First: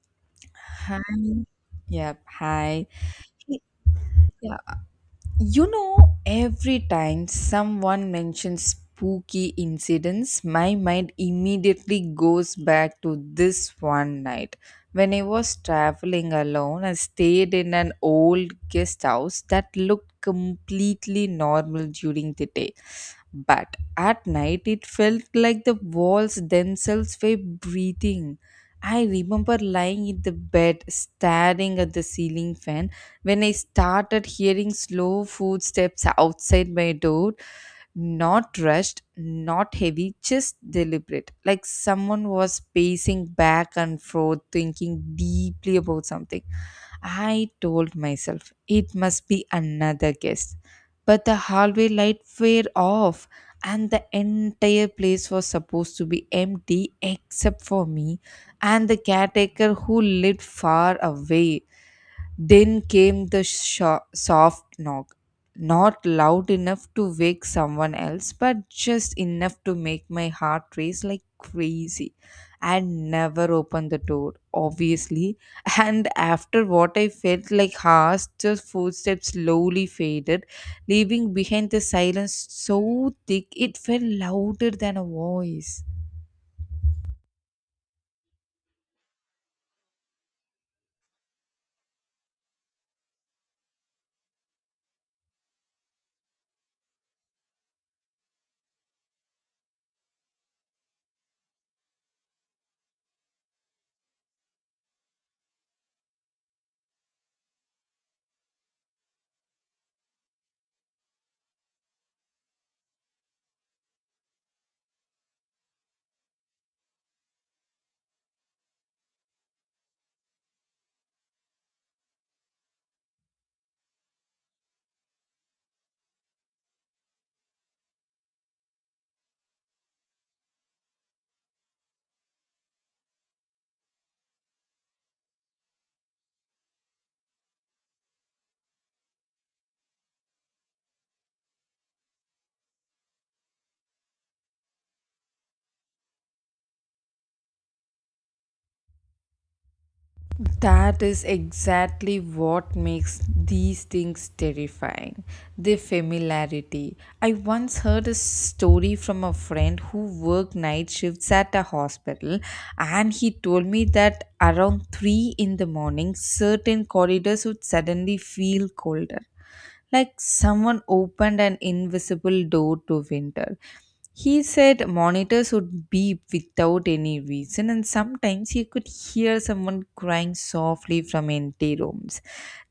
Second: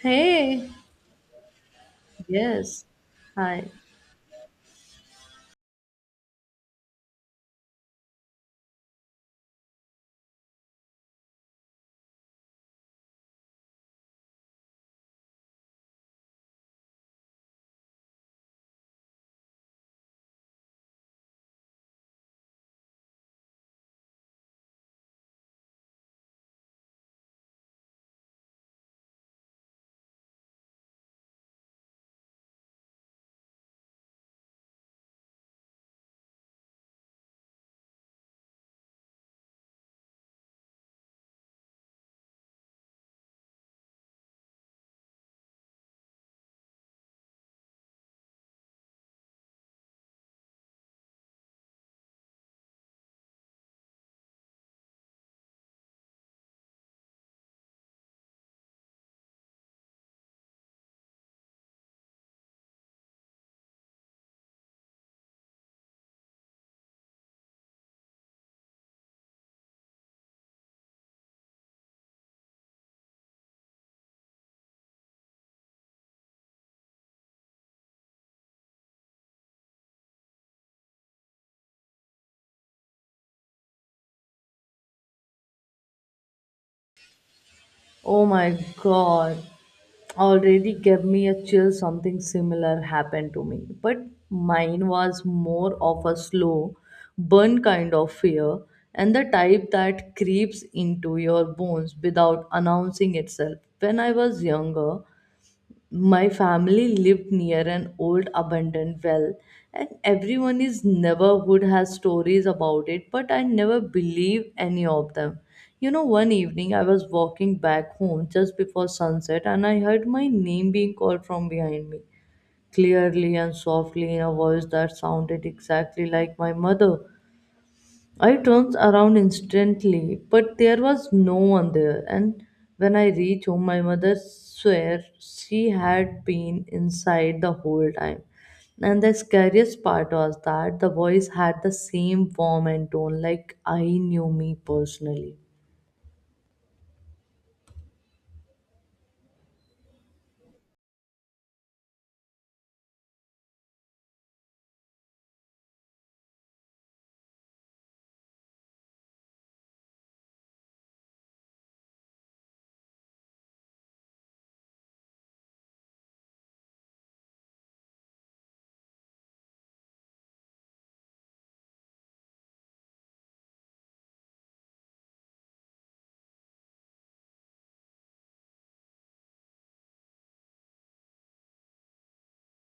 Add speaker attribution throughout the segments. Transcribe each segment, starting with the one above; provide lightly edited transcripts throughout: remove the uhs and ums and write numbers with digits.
Speaker 1: Hey,
Speaker 2: Hi. Yep.
Speaker 1: yes.
Speaker 2: Hi. Hey,
Speaker 1: Hi.
Speaker 2: yeah. You know, every time someone mentions spooky incidents, my mind immediately goes back to this one night. When I was traveling alone, I stayed in an old guest house that looked completely normal during the day. But at night, it felt like the walls themselves were breathing. I remember lying in the bed, staring at the ceiling fan, when I started hearing slow footsteps outside my door. Not rushed, not heavy, just deliberate. Like someone was pacing back and forth, thinking deeply about something. I told myself it must be another guest. But the hallway light were off, and the entire place was supposed to be empty except for me and the caretaker who lived far away. Then came the soft knock, not loud enough to wake someone else, but just enough to make my heart race like crazy. I never opened the door, obviously. And after what I felt like hours, the footsteps slowly faded, leaving behind the silence so thick it felt louder than a voice.
Speaker 1: Oh my God. Already gave me a chill. Something similar happened to me. But mine was more of a slow burn kind of fear and the type that creeps into your bones without announcing itself. When I was younger, my family lived near an old abandoned well, and everyone in his neighborhood has stories about it, but I never believe any of them. You know, one evening I was walking back home just before sunset and I heard my name being called from behind me, clearly and softly in a voice that sounded exactly like my mother. I turned around instantly, but there was no one there. And when I reached home, my mother swore she had been inside the whole time. And the scariest part was that the voice had the same form and tone, like I knew me personally.
Speaker 2: That is exactly what makes these things terrifying. The familiarity. I once heard a story from a friend who worked night shifts at a hospital, and he told me that around 3 in the morning, certain corridors would suddenly feel colder, like someone opened an invisible door to winter. He said monitors would beep without any reason, and sometimes he could hear someone crying softly from empty rooms.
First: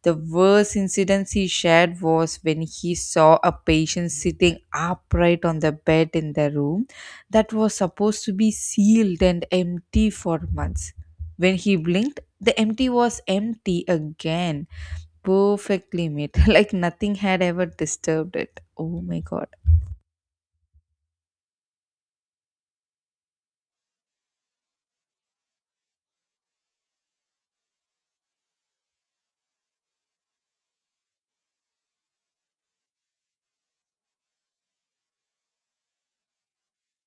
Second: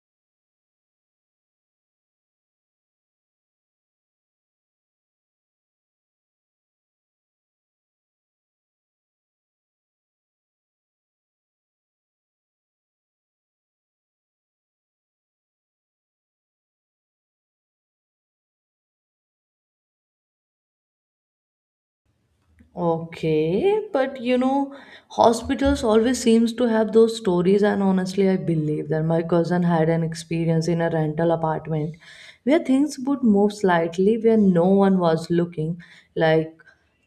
Speaker 2: The worst incident he shared was when he saw a patient sitting upright on the bed in the room that was supposed to be sealed and empty for months. When he blinked, the empty was empty again, perfectly made, like nothing had ever disturbed it. Oh my god.
Speaker 1: Okay, but you know, hospitals always seems to have those stories and honestly I believe that my cousin had an experience in a rental apartment where things would move slightly where no one was looking, like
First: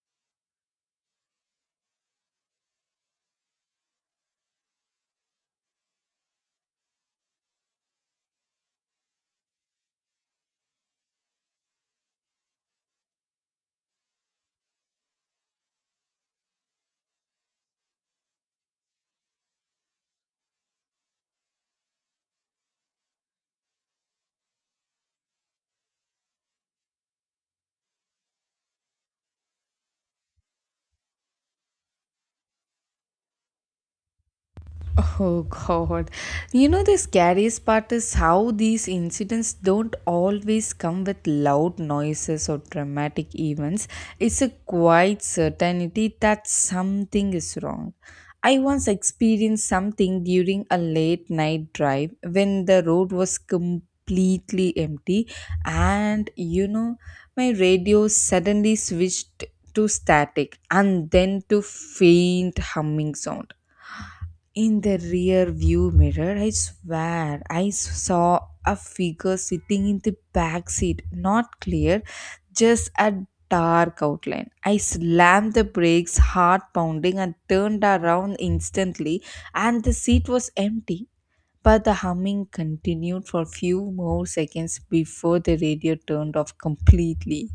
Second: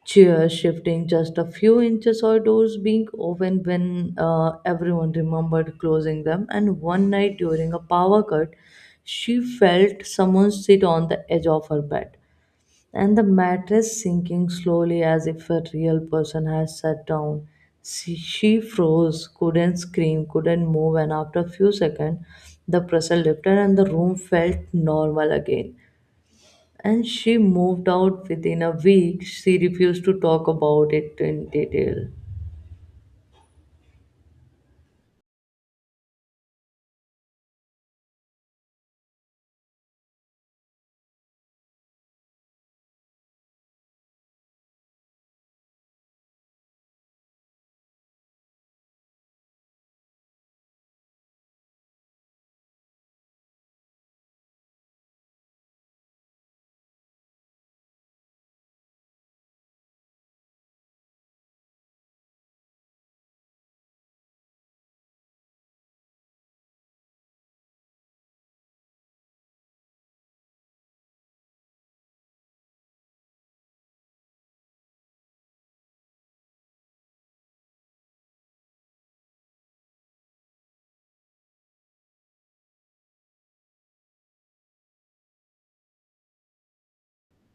Speaker 1: chairs shifting just a few inches or doors being opened when everyone remembered closing them and one night during a power cut, she felt someone sit on the edge of her bed and the mattress sinking slowly as if a real person had sat down. She froze, couldn't scream, couldn't move, and after a few seconds, the pressure lifted and the room felt normal again. And she moved out within a week. She refused to talk about it in detail.
Speaker 2: Oh God. You know, the scariest part is how these incidents don't always come with loud noises or dramatic events. It's a quiet certainty that something is wrong. I once experienced something during a late night drive when the road was completely empty, and you know, my radio suddenly switched to static and then to faint humming sound. In the rear view mirror, I swear I saw a figure sitting in the back seat, not clear, just a dark outline. I slammed the brakes, heart pounding, and turned around instantly, and the seat was empty. But the humming continued for a few more seconds before the radio turned off completely.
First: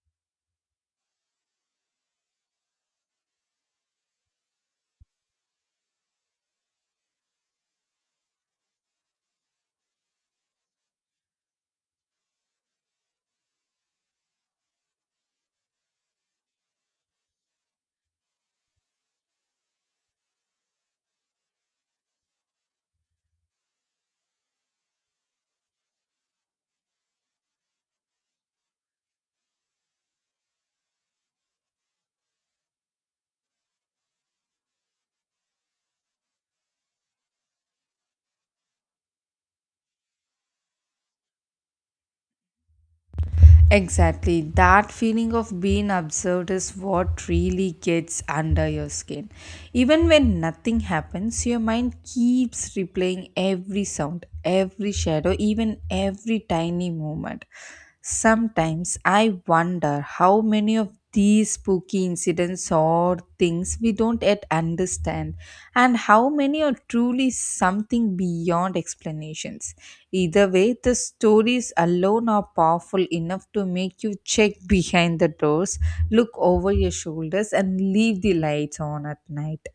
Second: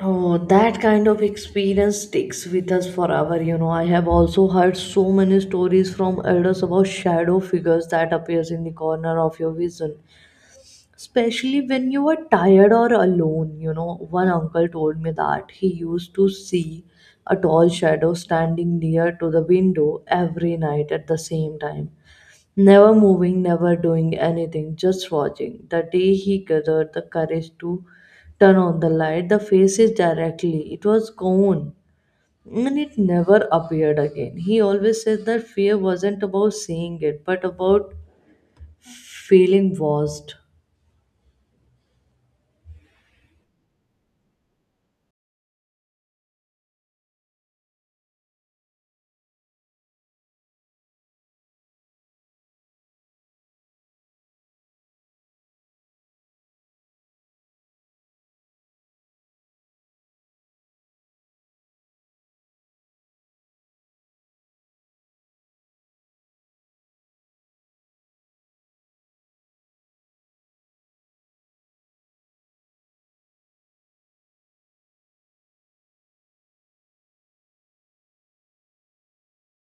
Speaker 1: Oh, that kind of experience sticks with us forever. You know, I have also heard so many stories from elders about shadow figures that appears in the corner of your vision, especially when you were tired or alone, you know. One uncle told me that he used to see a tall shadow standing near to the window every night at the same time. Never moving, never doing anything, just watching. The day he gathered the courage to turn on the light, the face is directly, it was gone. And it never appeared again. He always said that fear wasn't about seeing it, but about feeling lost.
Speaker 2: Exactly. That feeling of being observed is what really gets under your skin. Even when nothing happens, your mind keeps replaying every sound, every shadow, even every tiny movement. Sometimes I wonder how many of these spooky incidents or things we don't yet understand, and how many are truly something beyond explanations. Either way, the stories alone are powerful enough to make you check behind the doors, look over your shoulders, and leave the lights on at night.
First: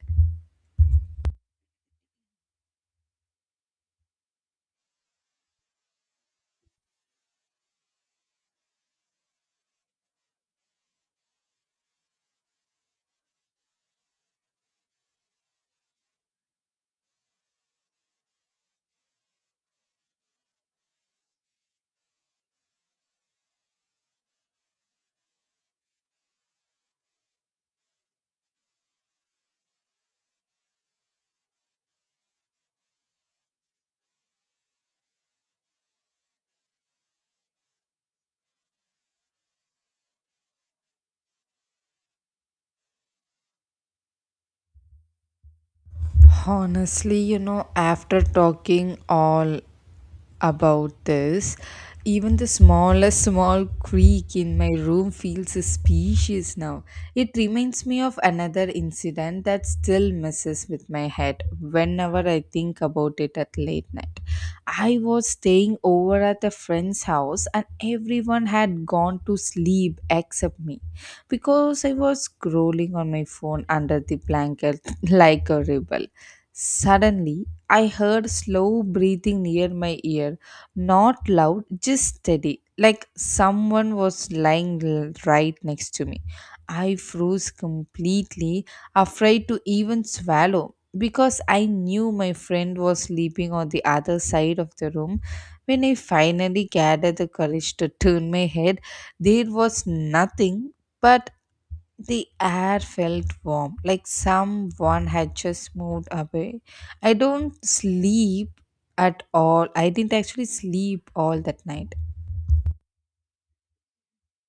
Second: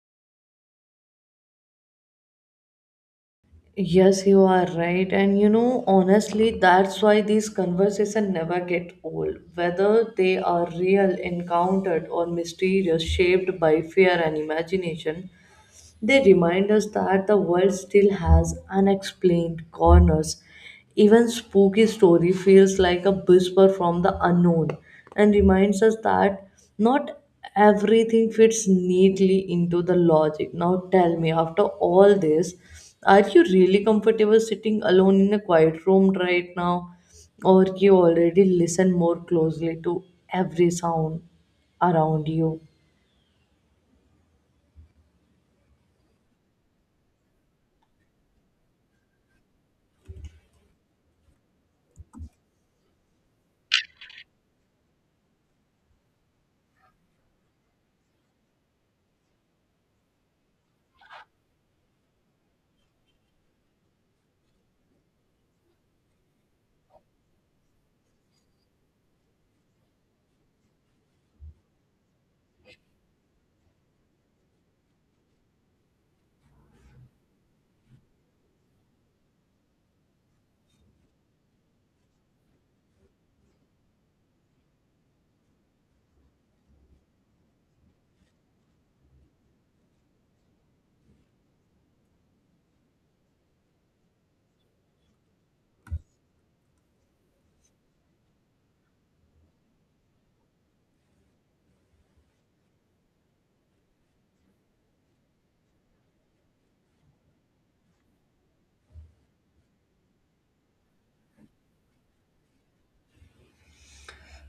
Speaker 1: Yes, you are right. And you know, honestly, that's why these conversations never get old. Whether they are real, encountered, or mysterious, shaped by fear and imagination, they remind us that the world still has unexplained corners. Even spooky story feels like a whisper from the unknown and reminds us that not everything fits neatly into the logic. Now tell me, after all this, are you really comfortable sitting alone in a quiet room right now? Or you already listen more closely to every sound around you?
Speaker 2: Honestly, you know, after talking all about this. Even the smallest small creak in my room feels suspicious now. It reminds me of another incident that still messes with my head whenever I think about it at late night. I was staying over at a friend's house and everyone had gone to sleep except me because I was scrolling on my phone under the blanket like a rebel. Suddenly, I heard slow breathing near my ear, not loud, just steady, like someone was lying right next to me. I froze completely, afraid to even swallow because I knew my friend was sleeping on the other side of the room. When I finally gathered the courage to turn my head, there was nothing but the air felt warm, like someone had just moved away. I don't sleep at all. I didn't actually sleep all that night.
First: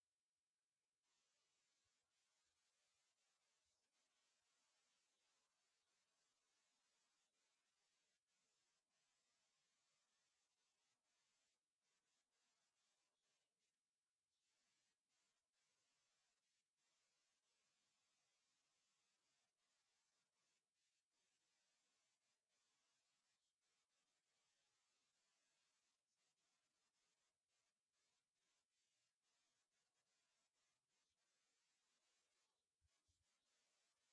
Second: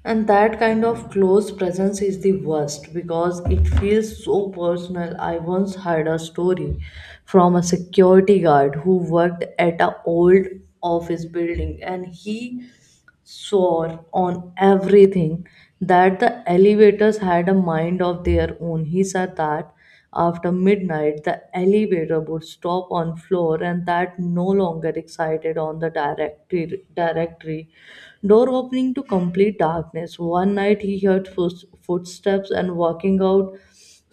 Speaker 1: And that kind of close presence is the worst because it feels so personal. I once heard a story from a security guard who worked at an old office building and he swore on everything that the elevators had a mind of their own. He said that after midnight the elevator would stop on floor and that no longer excited on the directory door opening to complete darkness. One night he heard footsteps and walking out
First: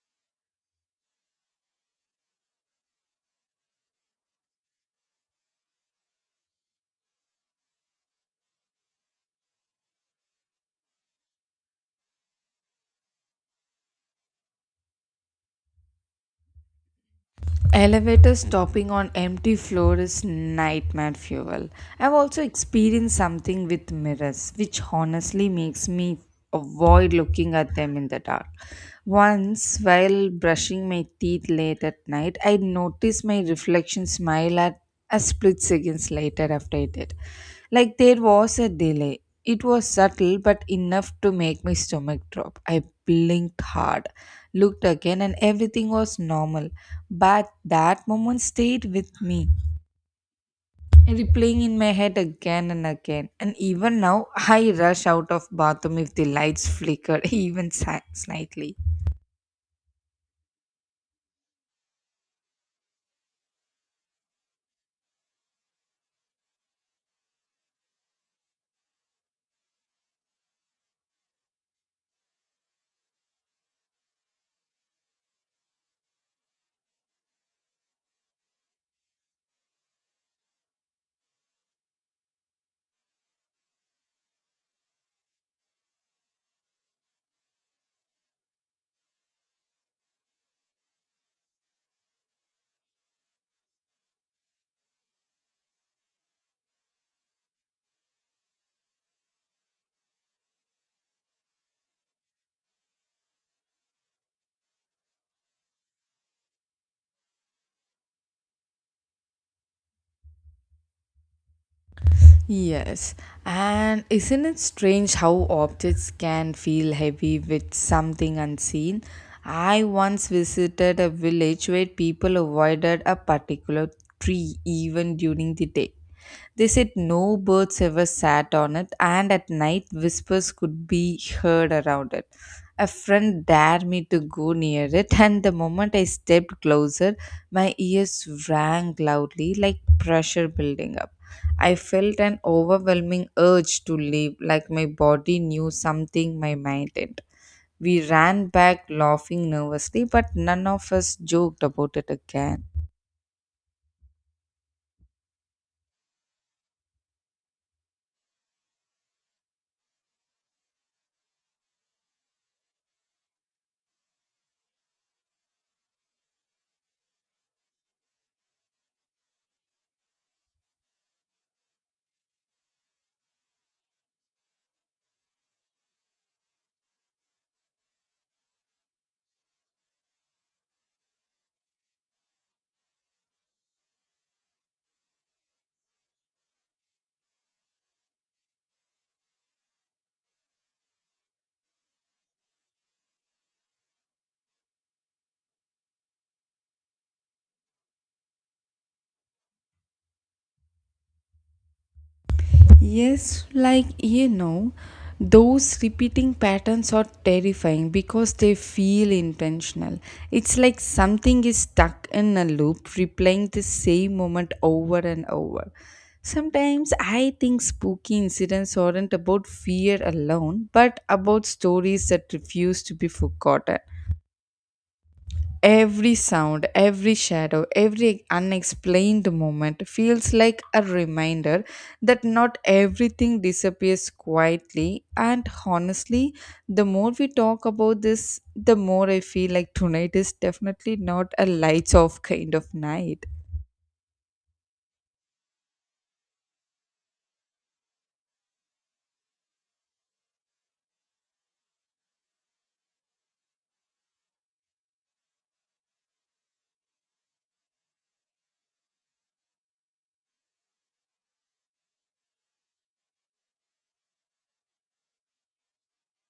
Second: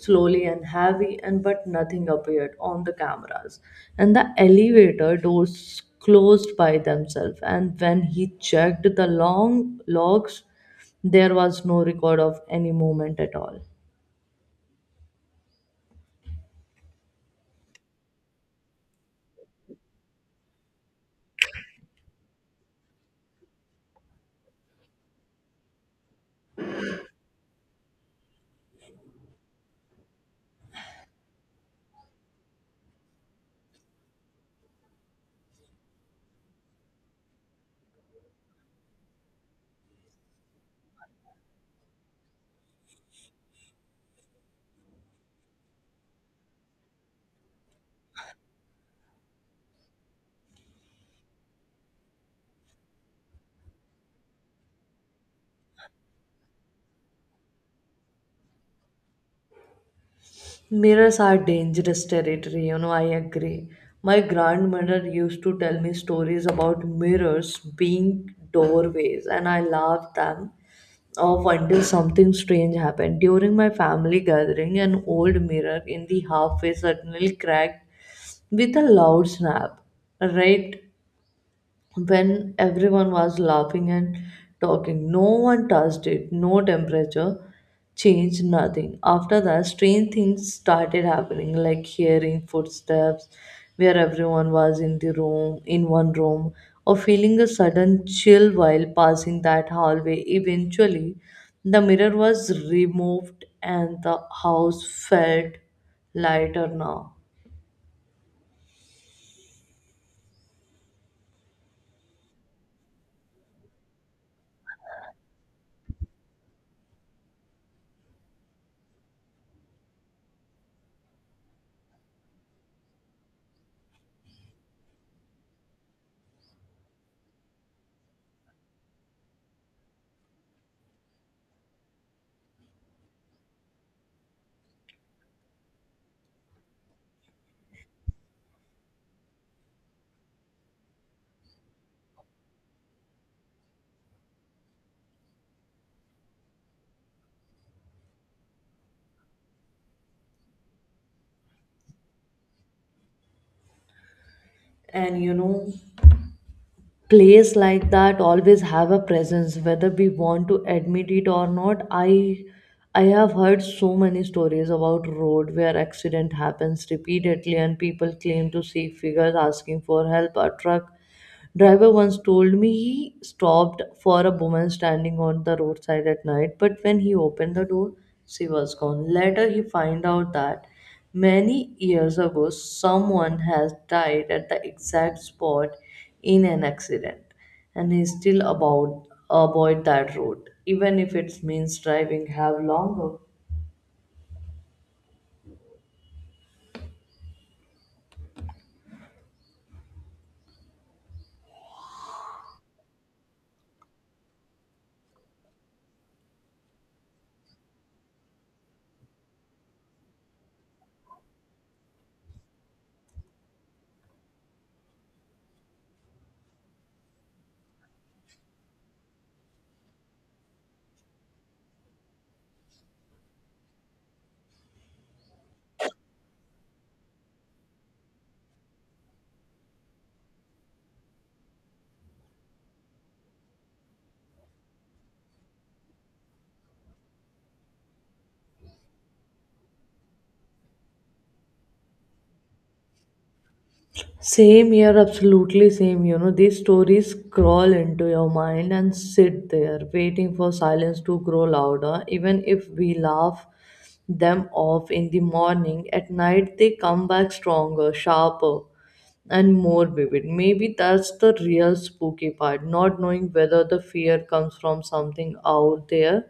Speaker 1: slowly and heavy, and but nothing appeared on the cameras. And the elevator doors closed by themselves. And when he checked the long logs, there was no record of any movement at all.
Speaker 2: Elevator stopping on empty floor is nightmare fuel. I've also experienced something with mirrors, which honestly makes me avoid looking at them in the dark. Once, while brushing my teeth late at night, I noticed my reflection smile at a split seconds later after I did. Like there was a delay. It was subtle but enough to make my stomach drop. I blinked hard, looked again, and everything was normal. But that moment stayed with me, replaying in my head again and again. And even now, I rush out of bathroom if the lights flicker even slightly.
Speaker 1: Mirrors are dangerous territory, you know, I agree. My grandmother used to tell me stories about mirrors being doorways, and I laughed them off until something strange happened. During my family gathering, an old mirror in the halfway suddenly cracked with a loud snap, right? When everyone was laughing and talking. No one touched it, no temperature change, nothing. After that, strange things started happening, like hearing footsteps where everyone was in the room, in one room, or feeling a sudden chill while passing that hallway. Eventually, the mirror was removed and the house felt lighter now.
Speaker 2: Yes, and isn't it strange how objects can feel heavy with something unseen? I once visited a village where people avoided a particular tree even during the day. They said no birds ever sat on it, and at night whispers could be heard around it. A friend dared me to go near it, and the moment I stepped closer, my ears rang loudly like pressure building up. I felt an overwhelming urge to leave, like my body knew something my mind didn't. We ran back laughing nervously, but none of us joked about it again.
Speaker 1: And you know, place like that always have a presence whether we want to admit it or not. I have heard so many stories about road where accident happens repeatedly and people claim to see figures asking for help or truck driver once told me he stopped for a woman standing on the roadside at night, but when he opened the door, she was gone. Later, he found out that many years ago, someone has died at the exact spot in an accident, and he still about avoid that road, even if it means driving have longer.
Speaker 2: Yes, like you know, those repeating patterns are terrifying because they feel intentional. It's like something is stuck in a loop, replaying the same moment over and over. Sometimes I think spooky incidents aren't about fear alone, but about stories that refuse to be forgotten. Every sound, every shadow, every unexplained moment feels like a reminder that not everything disappears quietly. And honestly, the more we talk about this, the more I feel like tonight is definitely not a lights off kind of night.
Speaker 1: Same here, absolutely same. You know, these stories crawl into your mind and sit there, waiting for silence to grow louder. Even if we laugh them off in the morning, at night they come back stronger, sharper, and more vivid. Maybe that's the real spooky part, not knowing whether the fear comes from something out there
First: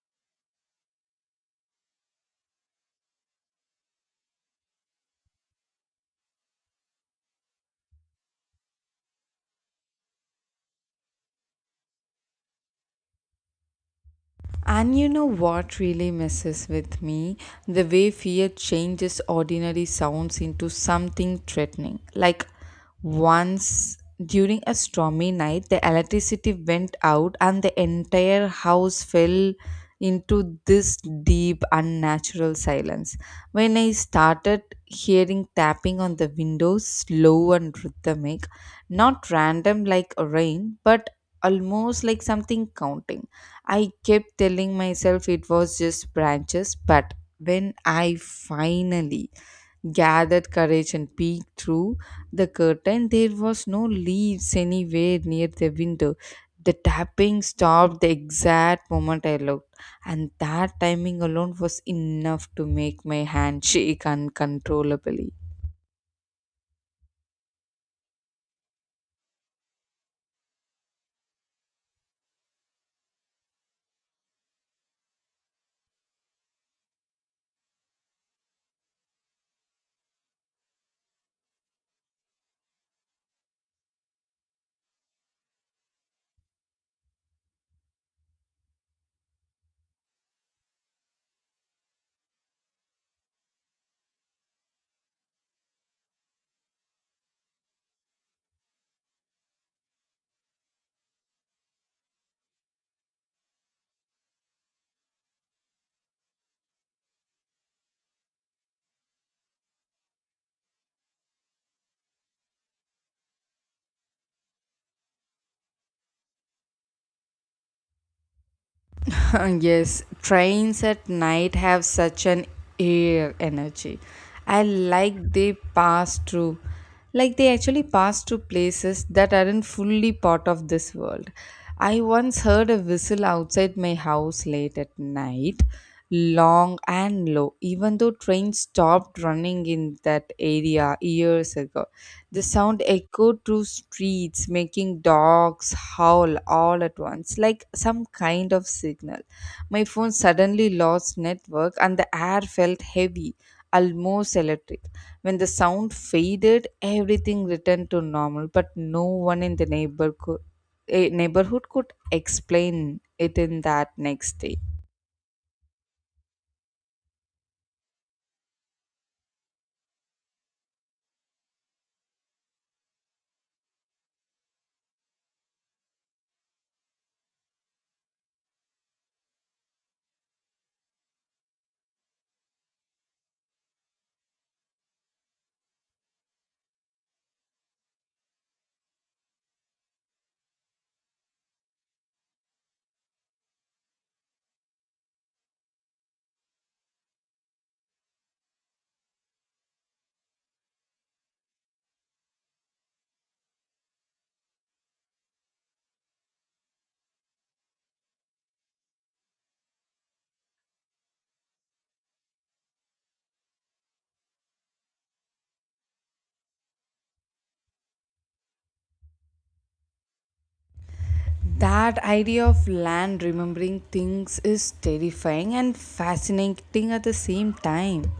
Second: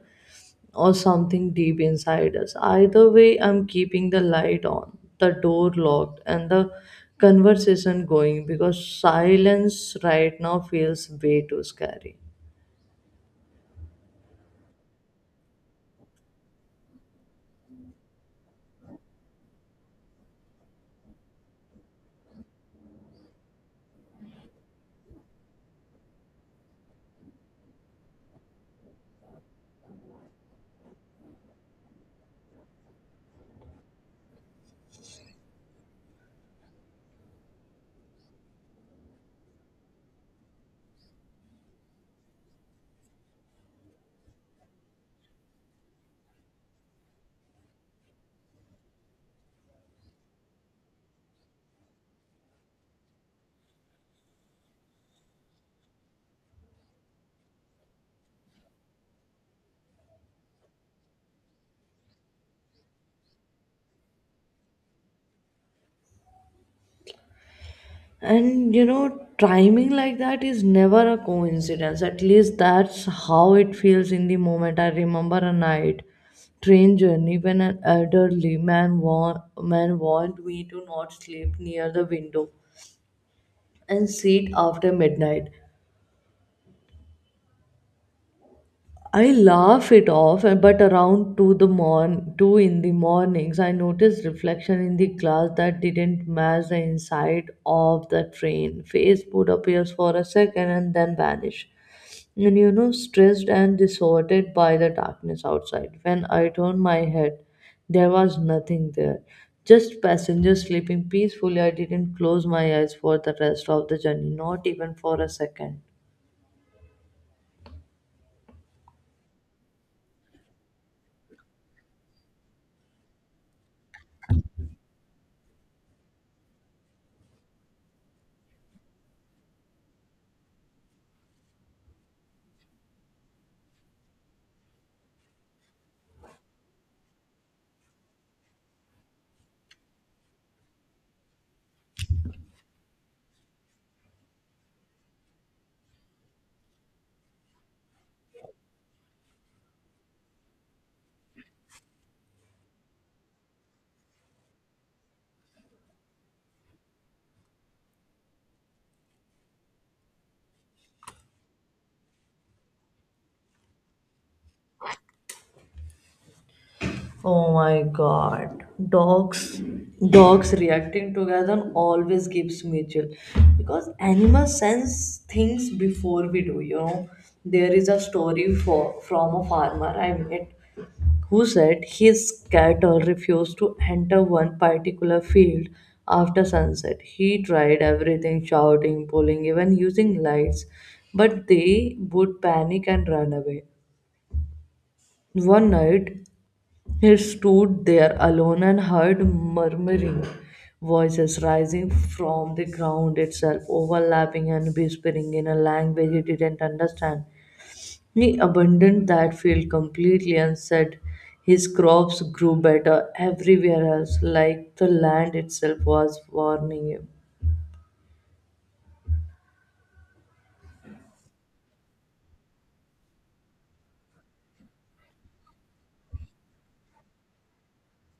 Speaker 1: or something deep inside us. Either way, I'm keeping the light on, the door locked, and the conversation going because silence right now feels way too scary.
Speaker 2: And you know what really messes with me? The way fear changes ordinary sounds into something threatening. Like once during a stormy night, the electricity went out and the entire house fell into this deep, unnatural silence. When I started hearing tapping on the windows, slow and rhythmic, not random like rain, but almost like something counting, I kept telling myself it was just branches, but when I finally gathered courage and peeked through the curtain, there was no leaves anywhere near the window. The tapping stopped the exact moment I looked, and that timing alone was enough to make my hand shake uncontrollably.
Speaker 1: And you know, timing like that is never a coincidence. At least that's how it feels in the moment. I remember a night train journey when an elderly man warned me to not sleep near the window and sit after midnight. I laugh it off, but around two the morn, two in the mornings, I noticed reflection in the glass that didn't match the inside of the train. Face would appears for a second and then vanish. And you know, stressed and disordered by the darkness outside. When I turned my head, there was nothing there. Just passengers sleeping peacefully. I didn't close my eyes for the rest of the journey, not even for a second.
Speaker 2: Yes, trains at night have such an air energy. I like they pass through, like they actually pass through places that aren't fully part of this world. I once heard a whistle outside my house late at night, long and low, even though trains stopped running in that area years ago. The sound echoed through streets, making dogs howl all at once, like some kind of signal. My phone suddenly lost network, and the air felt heavy, almost electric. When the sound faded, everything returned to normal, but no one in the neighborhood. Neighborhood could explain it in that next day.
Speaker 1: Oh my god. Dogs dogs reacting together always gives me chill because animals sense things before we do, you know. There is a story for from a farmer I met who said his cattle refused to enter one particular field after sunset. He tried everything, shouting, pulling, even using lights, but they would panic and run away. One night he stood there alone and heard murmuring voices rising from the ground itself, overlapping and whispering in a language he didn't understand. He abandoned that field completely and said his crops grew better everywhere else, like the land itself was warning him.
Speaker 2: That idea of land remembering things is terrifying and fascinating at the same time.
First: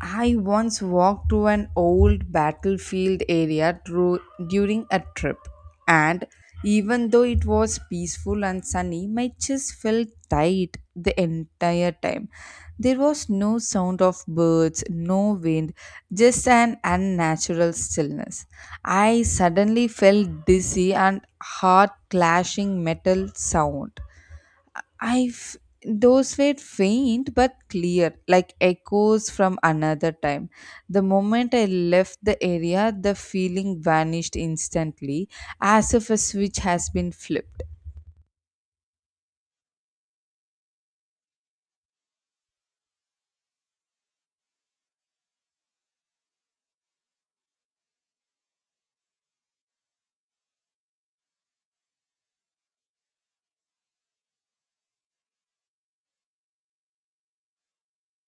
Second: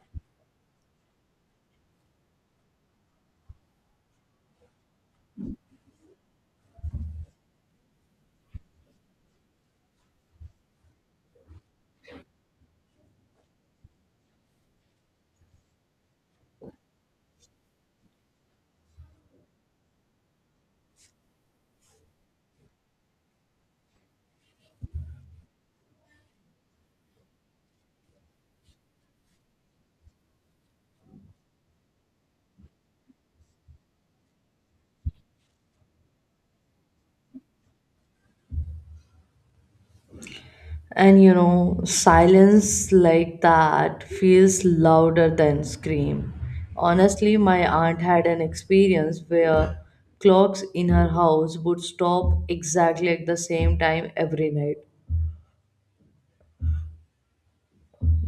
Speaker 2: I once walked through an old battlefield area through, during a trip, and even though it was peaceful and sunny, my chest felt tight the entire time. There was no sound of birds, no wind, just an unnatural stillness. I suddenly felt dizzy and heart clashing metal sound. I've Those were faint but clear, like echoes from another time. The moment I left the area, the feeling vanished instantly, as if a switch has been flipped.
Speaker 1: And you know, silence like that feels louder than scream. Honestly, my aunt had an experience where clocks in her house would stop exactly at the same time every night.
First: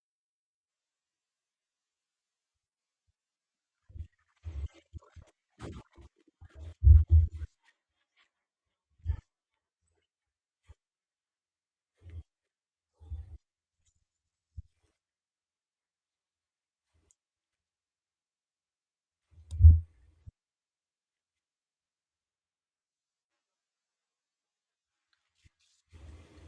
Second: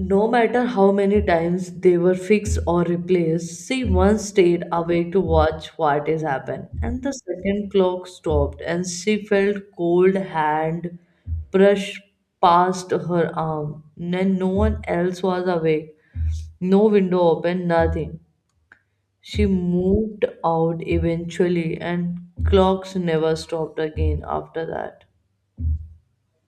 Speaker 1: No matter how many times they were fixed or replaced, she once stayed awake to watch what is happened. And the second clock stopped, and she felt cold hand brush past her arm. And no one else was awake. No window open, nothing. She moved out eventually, and clocks never stopped again after that.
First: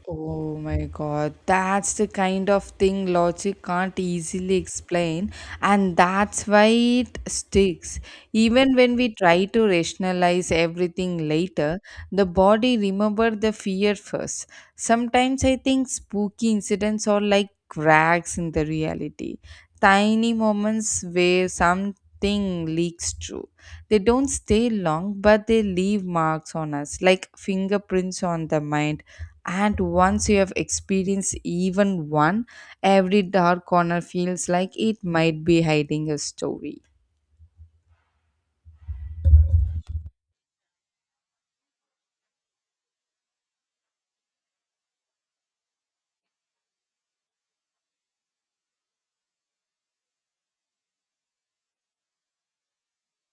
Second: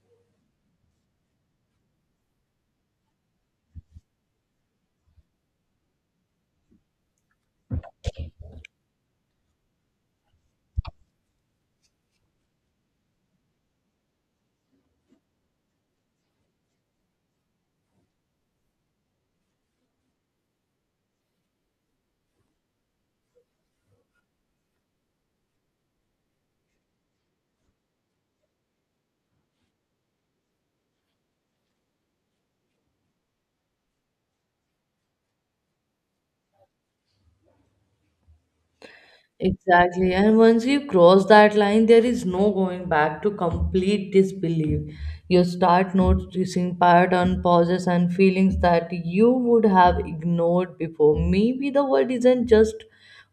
Speaker 2: Oh my god, that's the kind of thing logic can't easily explain, and that's why it sticks. Even when we try to rationalize everything later, the body remember the fear first. Sometimes I think spooky incidents are like cracks in the reality, tiny moments where something thing leaks through. They don't stay long, but they leave marks on us, like fingerprints on the mind. And once you have experienced even one, every dark corner feels like it might be hiding a story.
Speaker 1: Exactly. And once you cross that line, there is no going back to complete disbelief. You start noticing pattern, pauses, and feelings that you would have ignored before. Maybe the world isn't just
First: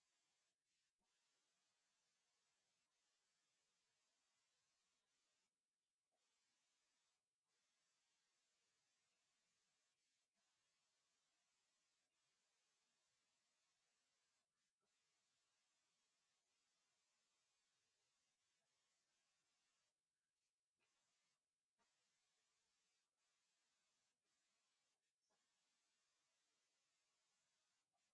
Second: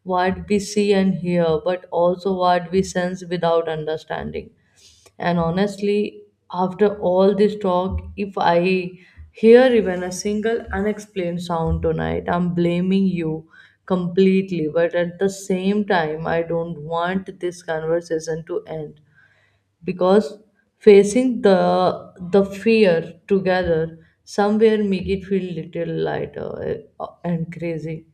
Speaker 1: what we see and hear, but also what we sense without understanding. And honestly, after all this talk, if I hear even a single unexplained sound tonight, I'm blaming you completely. But at the same time, I don't want this conversation to end because facing the fear together somewhere make it feel little lighter and crazy.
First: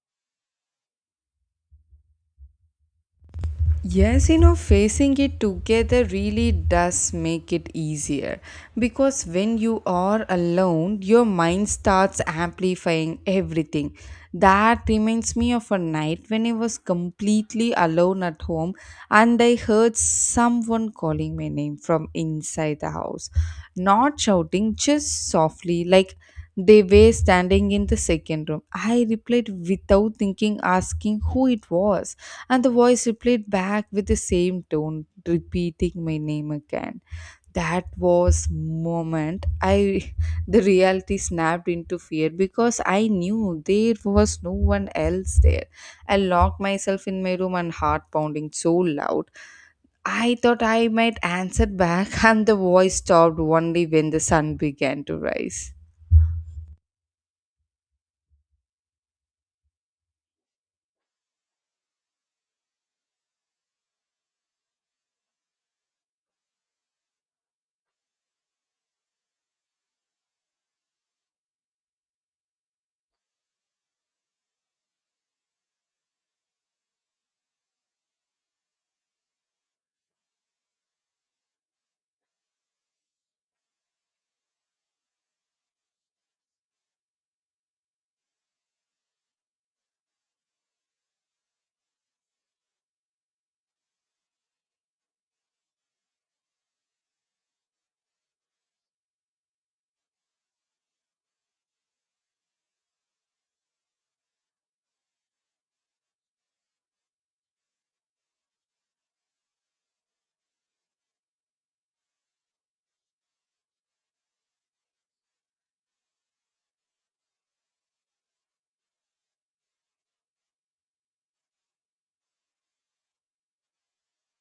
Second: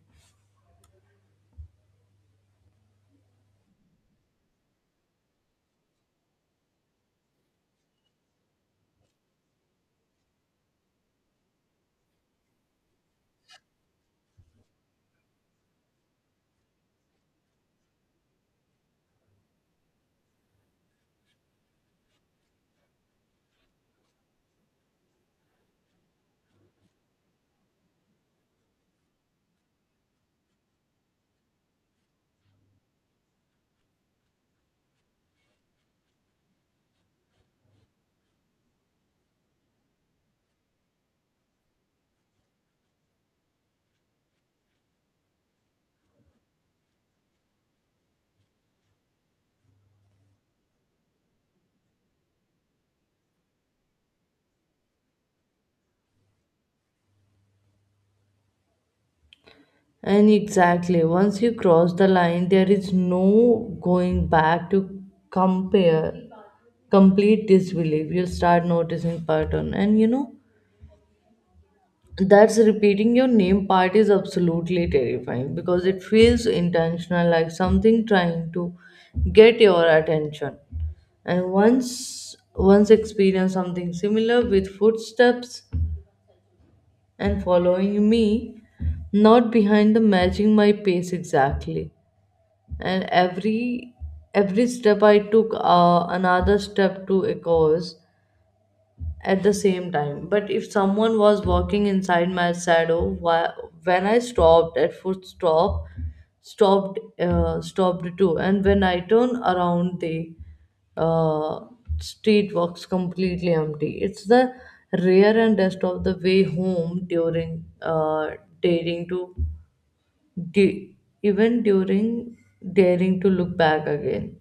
Speaker 2: Yes, you know, facing it together really does make it easier because when you are alone, your mind starts amplifying everything. That reminds me of a night when I was completely alone at home and I heard someone calling my name from inside the house. Not shouting, just softly, like they were standing in the second room. I replied without thinking, asking who it was, and the voice replied back with the same tone, repeating my name again. That was moment I the reality snapped into fear because I knew there was no one else there. I locked myself in my room and heart pounding so loud. I thought I might answer back and the voice stopped only when the sun began to rise.
Speaker 1: And exactly, once you cross the line, there is no going back to compare, complete disbelief. You'll start noticing pattern, and you know that's repeating your name part is absolutely terrifying because it feels intentional, like something trying to get your attention. And once experience something similar with footsteps and following me, not behind the matching my pace exactly and every step I took another step to a cause at the same time but if someone was walking inside my shadow why, when I stopped at foot stop stopped stopped too and when I turn around the uh, street walks completely empty it's the rare and rest of the way home during daring to du- even during daring to look back again.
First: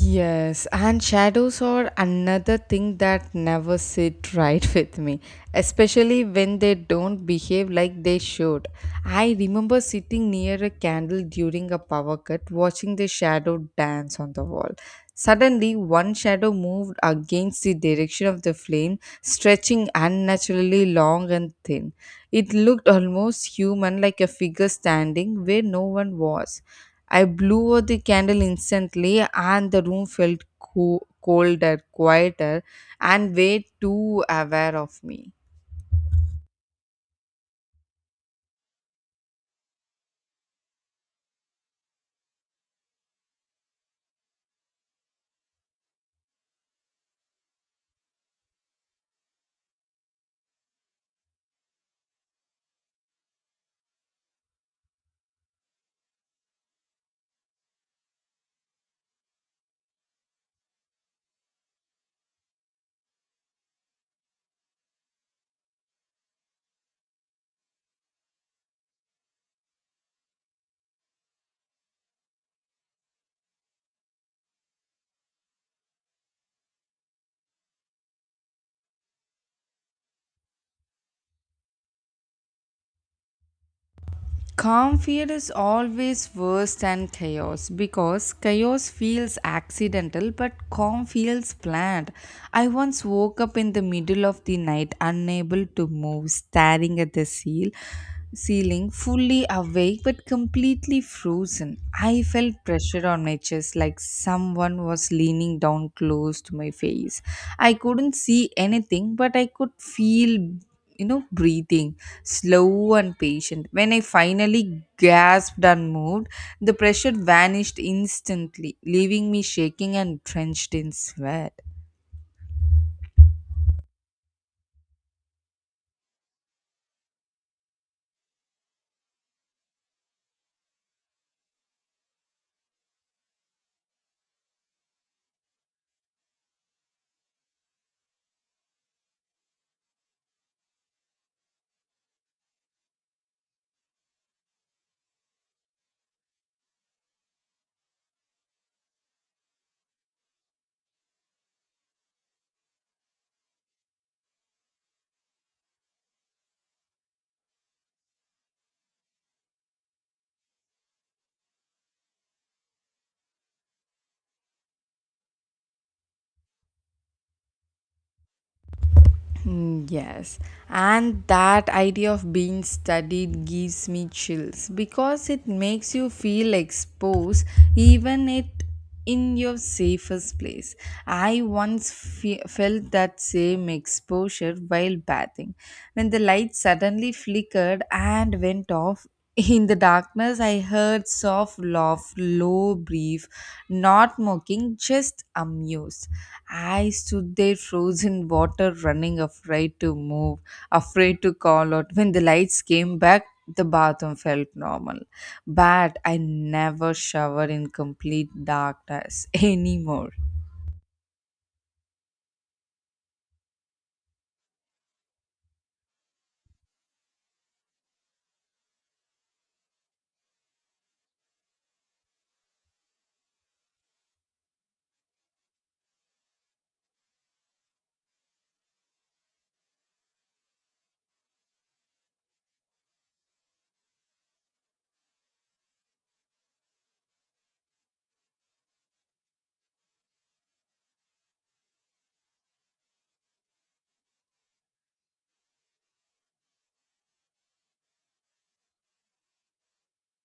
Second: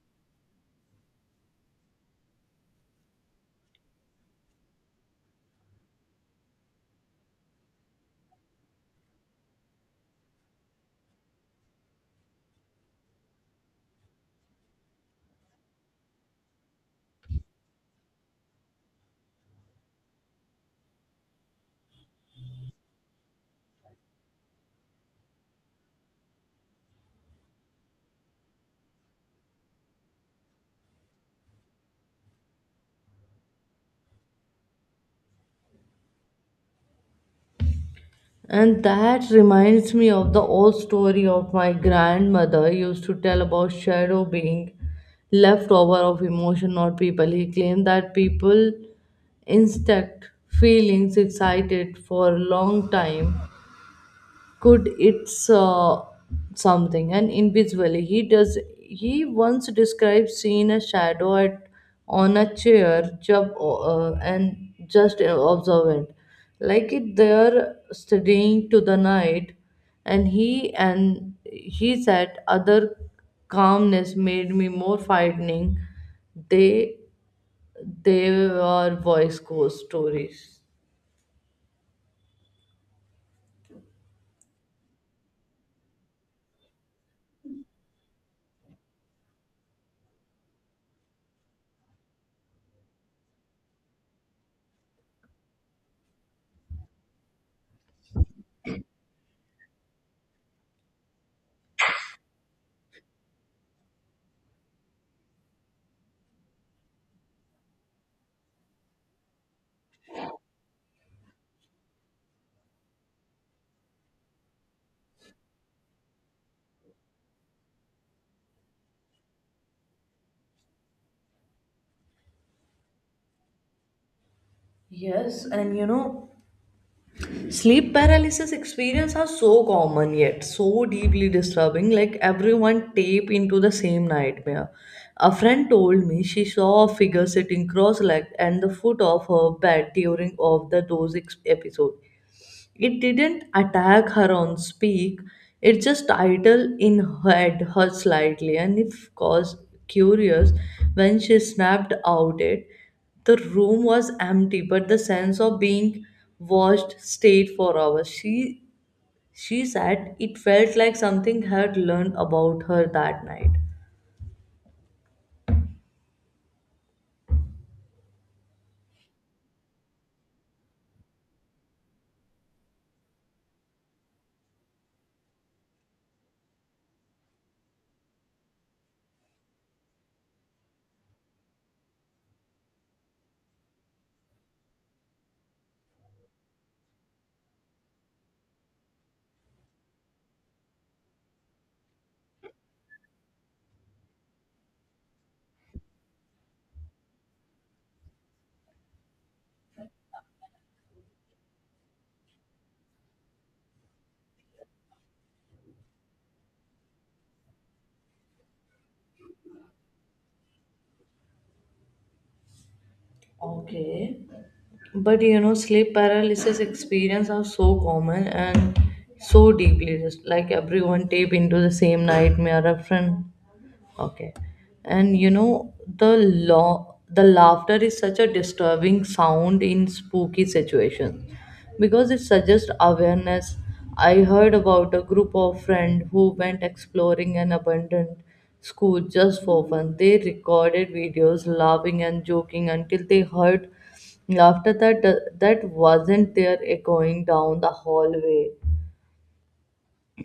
Speaker 2: Yes, and shadows are another thing that never sit right with me, especially when they don't behave like they should. I remember sitting near a candle during a power cut, watching the shadow dance on the wall. Suddenly, one shadow moved against the direction of the flame, stretching unnaturally long and thin. It looked almost human, like a figure standing where no one was. I blew out the candle instantly, and the room felt colder, quieter, and way too aware of me.
Speaker 1: And that reminds me of the old story of my grandmother used to tell about shadow being leftover of emotion, not people. He claimed that people instinct feelings excited for a long time could it's something and invisibly, he does he once described seeing a shadow at on a chair job and just observant like it there studying to the night and he said other calmness made me more frightening they they were voice ghost stories.
Speaker 2: Calm fear is always worse than chaos because chaos feels accidental but calm feels planned. I once woke up in the middle of the night unable to move, staring at the seal ceiling, fully awake but completely frozen. I felt pressure on my chest like someone was leaning down close to my face. I couldn't see anything but I could feel breathing, slow and patient. When I finally gasped and moved, the pressure vanished instantly, leaving me shaking and drenched in sweat.
Speaker 1: Yes, and you know, sleep paralysis experience are so common yet so deeply disturbing, like everyone tape into the same nightmare. A friend told me she saw a figure sitting cross-legged at the foot of her bed during of the those episode. It didn't attack her on speak, it just idle in head her slightly, and if cause curious, when she snapped out it, the room was empty, but the sense of being watched stayed for hours. She said it felt like something had learned about her that night.
Speaker 2: Mm, yes, and that idea of being studied gives me chills because it makes you feel exposed, even it in your safest place. I once felt that same exposure while bathing when the light suddenly flickered and went off. In the darkness, I heard soft laugh, low, brief, not mocking, just amused. I stood there, frozen, water running, afraid to move, afraid to call out. When the lights came back, the bathroom felt normal. But I never shower in complete darkness anymore.
Speaker 1: Okay. But you know, sleep paralysis experience are so common and so deeply just like everyone tape into the same nightmare a friend. Okay. And you know, the laughter is such a disturbing sound in spooky situations because it suggests awareness. I heard about a group of friends who went exploring an abandoned school just for fun. They recorded videos laughing and joking until they heard laughter that wasn't there echoing down the hallway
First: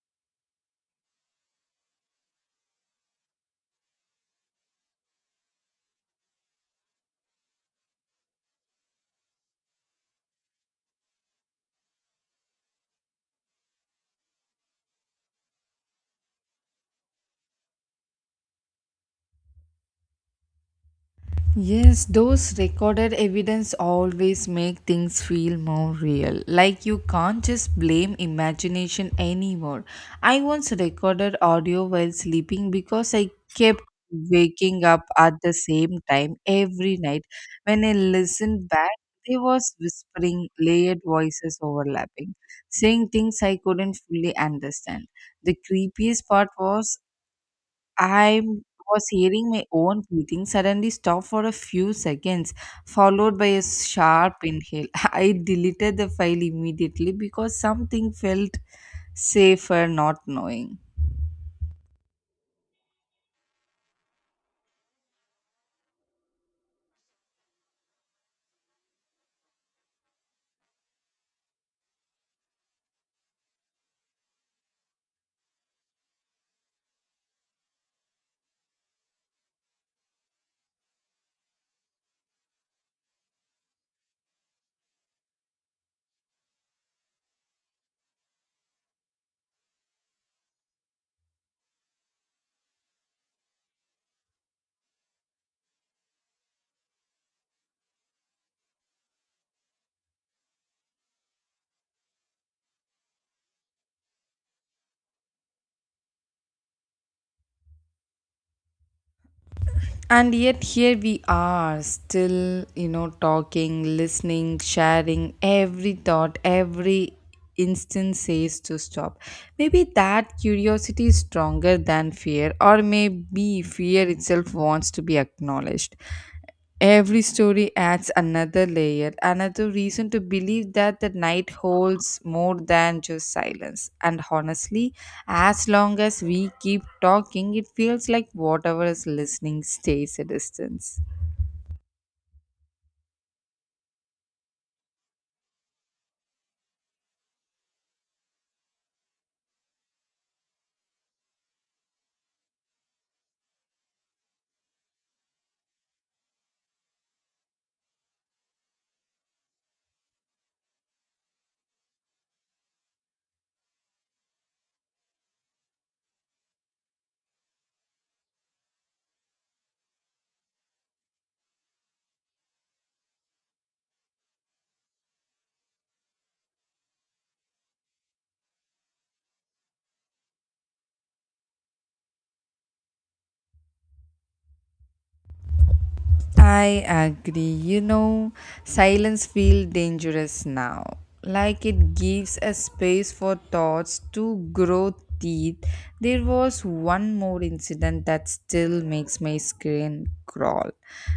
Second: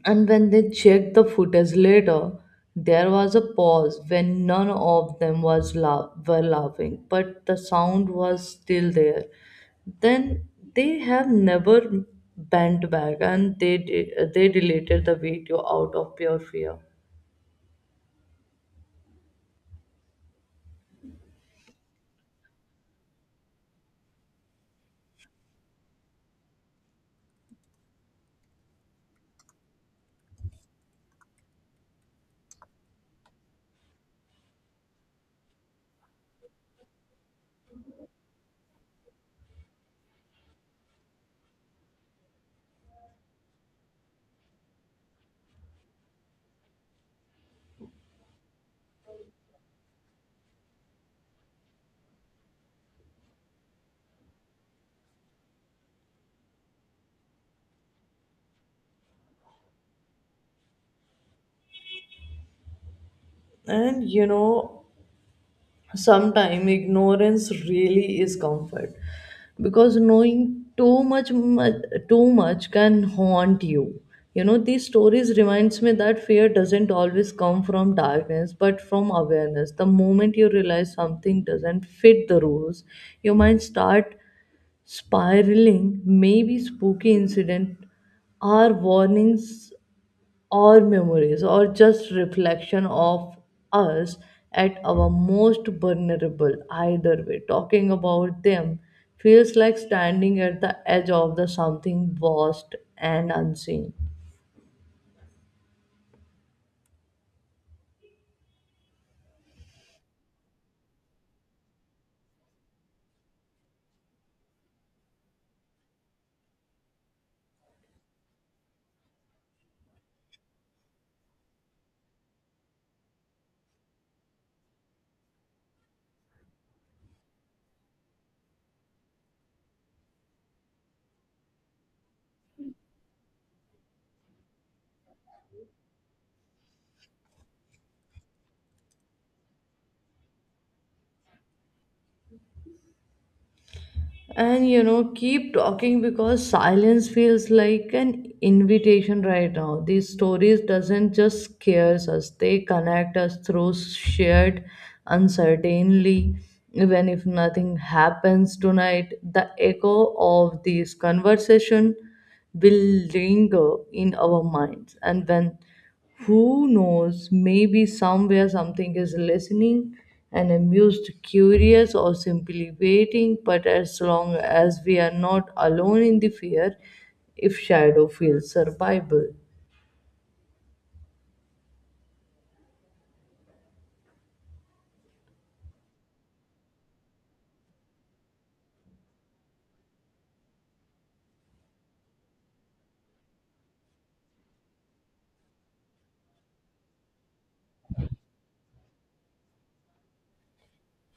Speaker 1: and when they checked the footage later, there was a pause when none of them were laughing, but the sound was still there. Then they have never bent back, and they deleted the video out of pure fear.
Speaker 2: Yes, those recorded evidence always make things feel more real. Like, you can't just blame imagination anymore. I once recorded audio while sleeping because I kept waking up at the same time every night. When I listened back, there was whispering, layered voices overlapping, saying things I couldn't fully understand. The creepiest part was, I was hearing my own breathing suddenly stop for a few seconds, followed by a sharp inhale. I deleted the file immediately because something felt safer not knowing.
Speaker 1: And you know, sometimes ignorance really is comfort because knowing too much, much too much can haunt you. You know these stories reminds me that fear doesn't always come from darkness but from awareness, the moment you realize something doesn't fit the rules your mind start spiraling. Maybe spooky incident are warnings or memories or just reflection of us at our most vulnerable. Either way talking about them feels like standing at the edge of the something vast and unseen.
Speaker 2: And yet, here we are, still, you know, talking, listening, sharing. Every thought, every instant says to stop. Maybe that curiosity is stronger than fear, or maybe fear itself wants to be acknowledged. Every story adds another layer, another reason to believe that the night holds more than just silence. And honestly, as long as we keep talking, it feels like whatever is listening stays a distance.
Speaker 1: And you know, keep talking because silence feels like an invitation right now. These stories doesn't just scares us; they connect us through shared uncertainty. Even if nothing happens tonight, the echo of this conversation will linger in our minds. And when who knows, maybe somewhere something is listening and amused, curious, or simply waiting. But as long as we are not alone in the fear, if shadow feels survival.
Speaker 2: I agree. You know, silence feels dangerous now. Like it gives a space for thoughts to grow teeth. There was one more incident that still makes my skin crawl.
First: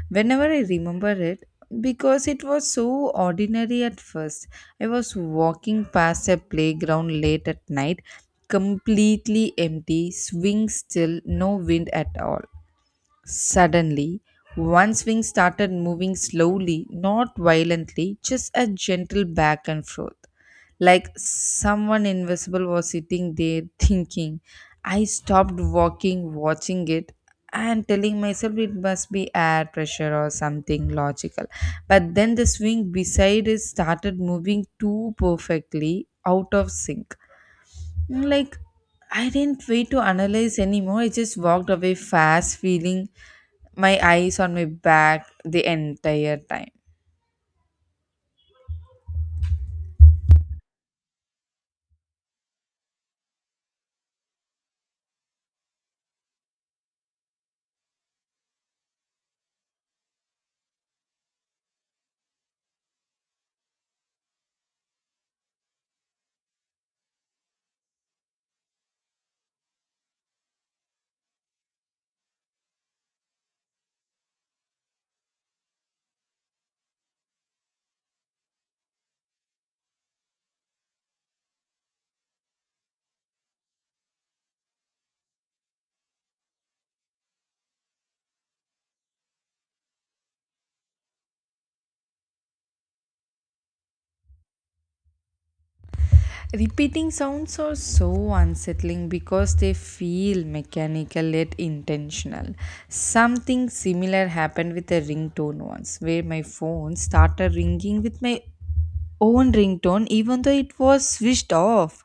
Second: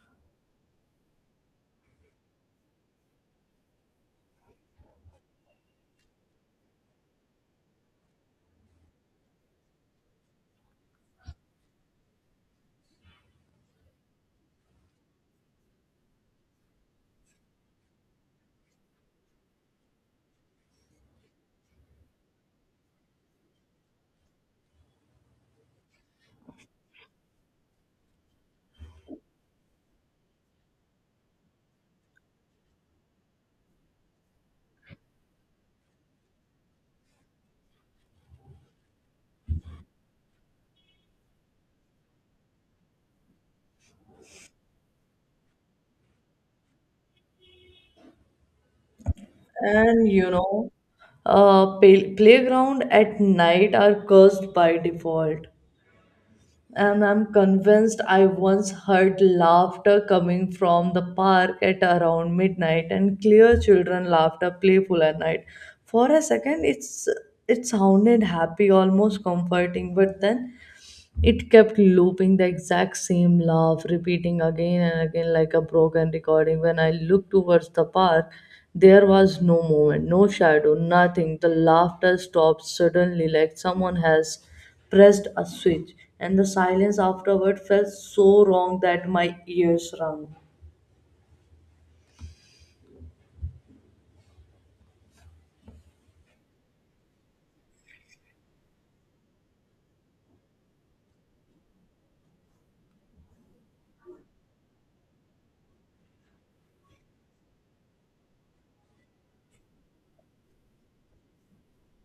Speaker 2: Whenever I remember it, because it was so ordinary at first. I was walking past a playground late at night, completely empty, swing still, no wind at all. Suddenly, one swing started moving slowly, not violently, just a gentle back and forth. Like someone invisible was sitting there thinking. I stopped walking, watching it, and telling myself it must be air pressure or something logical. But then the swing beside it started moving too, perfectly out of sync. Like, I didn't wait to analyze anymore. I just walked away fast, feeling my eyes on my back the entire time.
Speaker 1: And you know, playground at night are cursed by default. And I'm convinced I once heard laughter coming from the park at around midnight and clear children laughter playful at night. For a second it sounded happy, almost comforting, but then it kept looping the exact same laugh, repeating again and again like a broken recording. When I looked towards the park, there was no movement, no shadow, nothing. The laughter stopped suddenly, like someone has pressed a switch, and the silence afterward felt so wrong that my ears rang.
Speaker 2: Repeating sounds are so unsettling because they feel mechanical yet intentional. Something similar happened with a ringtone once, where my phone started ringing with my own ringtone even though it was switched off.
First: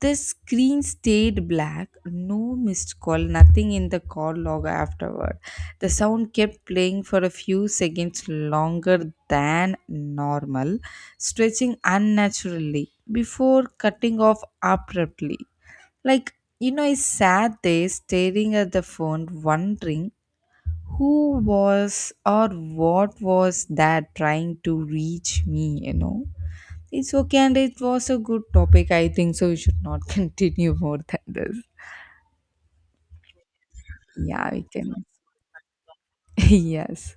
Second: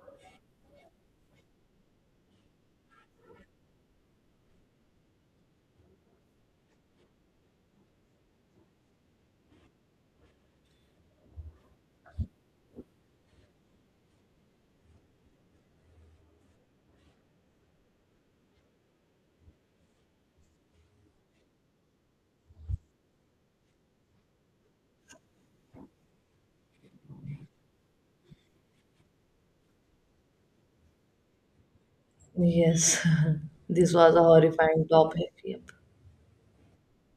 Speaker 2: The screen stayed black, no missed call, nothing in the call log afterward. The sound kept playing for a few seconds longer than normal, stretching unnaturally before cutting off abruptly. Like, you know, I sat there staring at the phone, wondering who was or what was that trying to reach me, you know? It's okay, and it was a good topic. I think so. We should not continue more than this.
Speaker 1: Yes, this was a
Speaker 2: Yeah, we
Speaker 1: horrifying
Speaker 2: can.
Speaker 1: topic. Yep.
Speaker 2: Yes.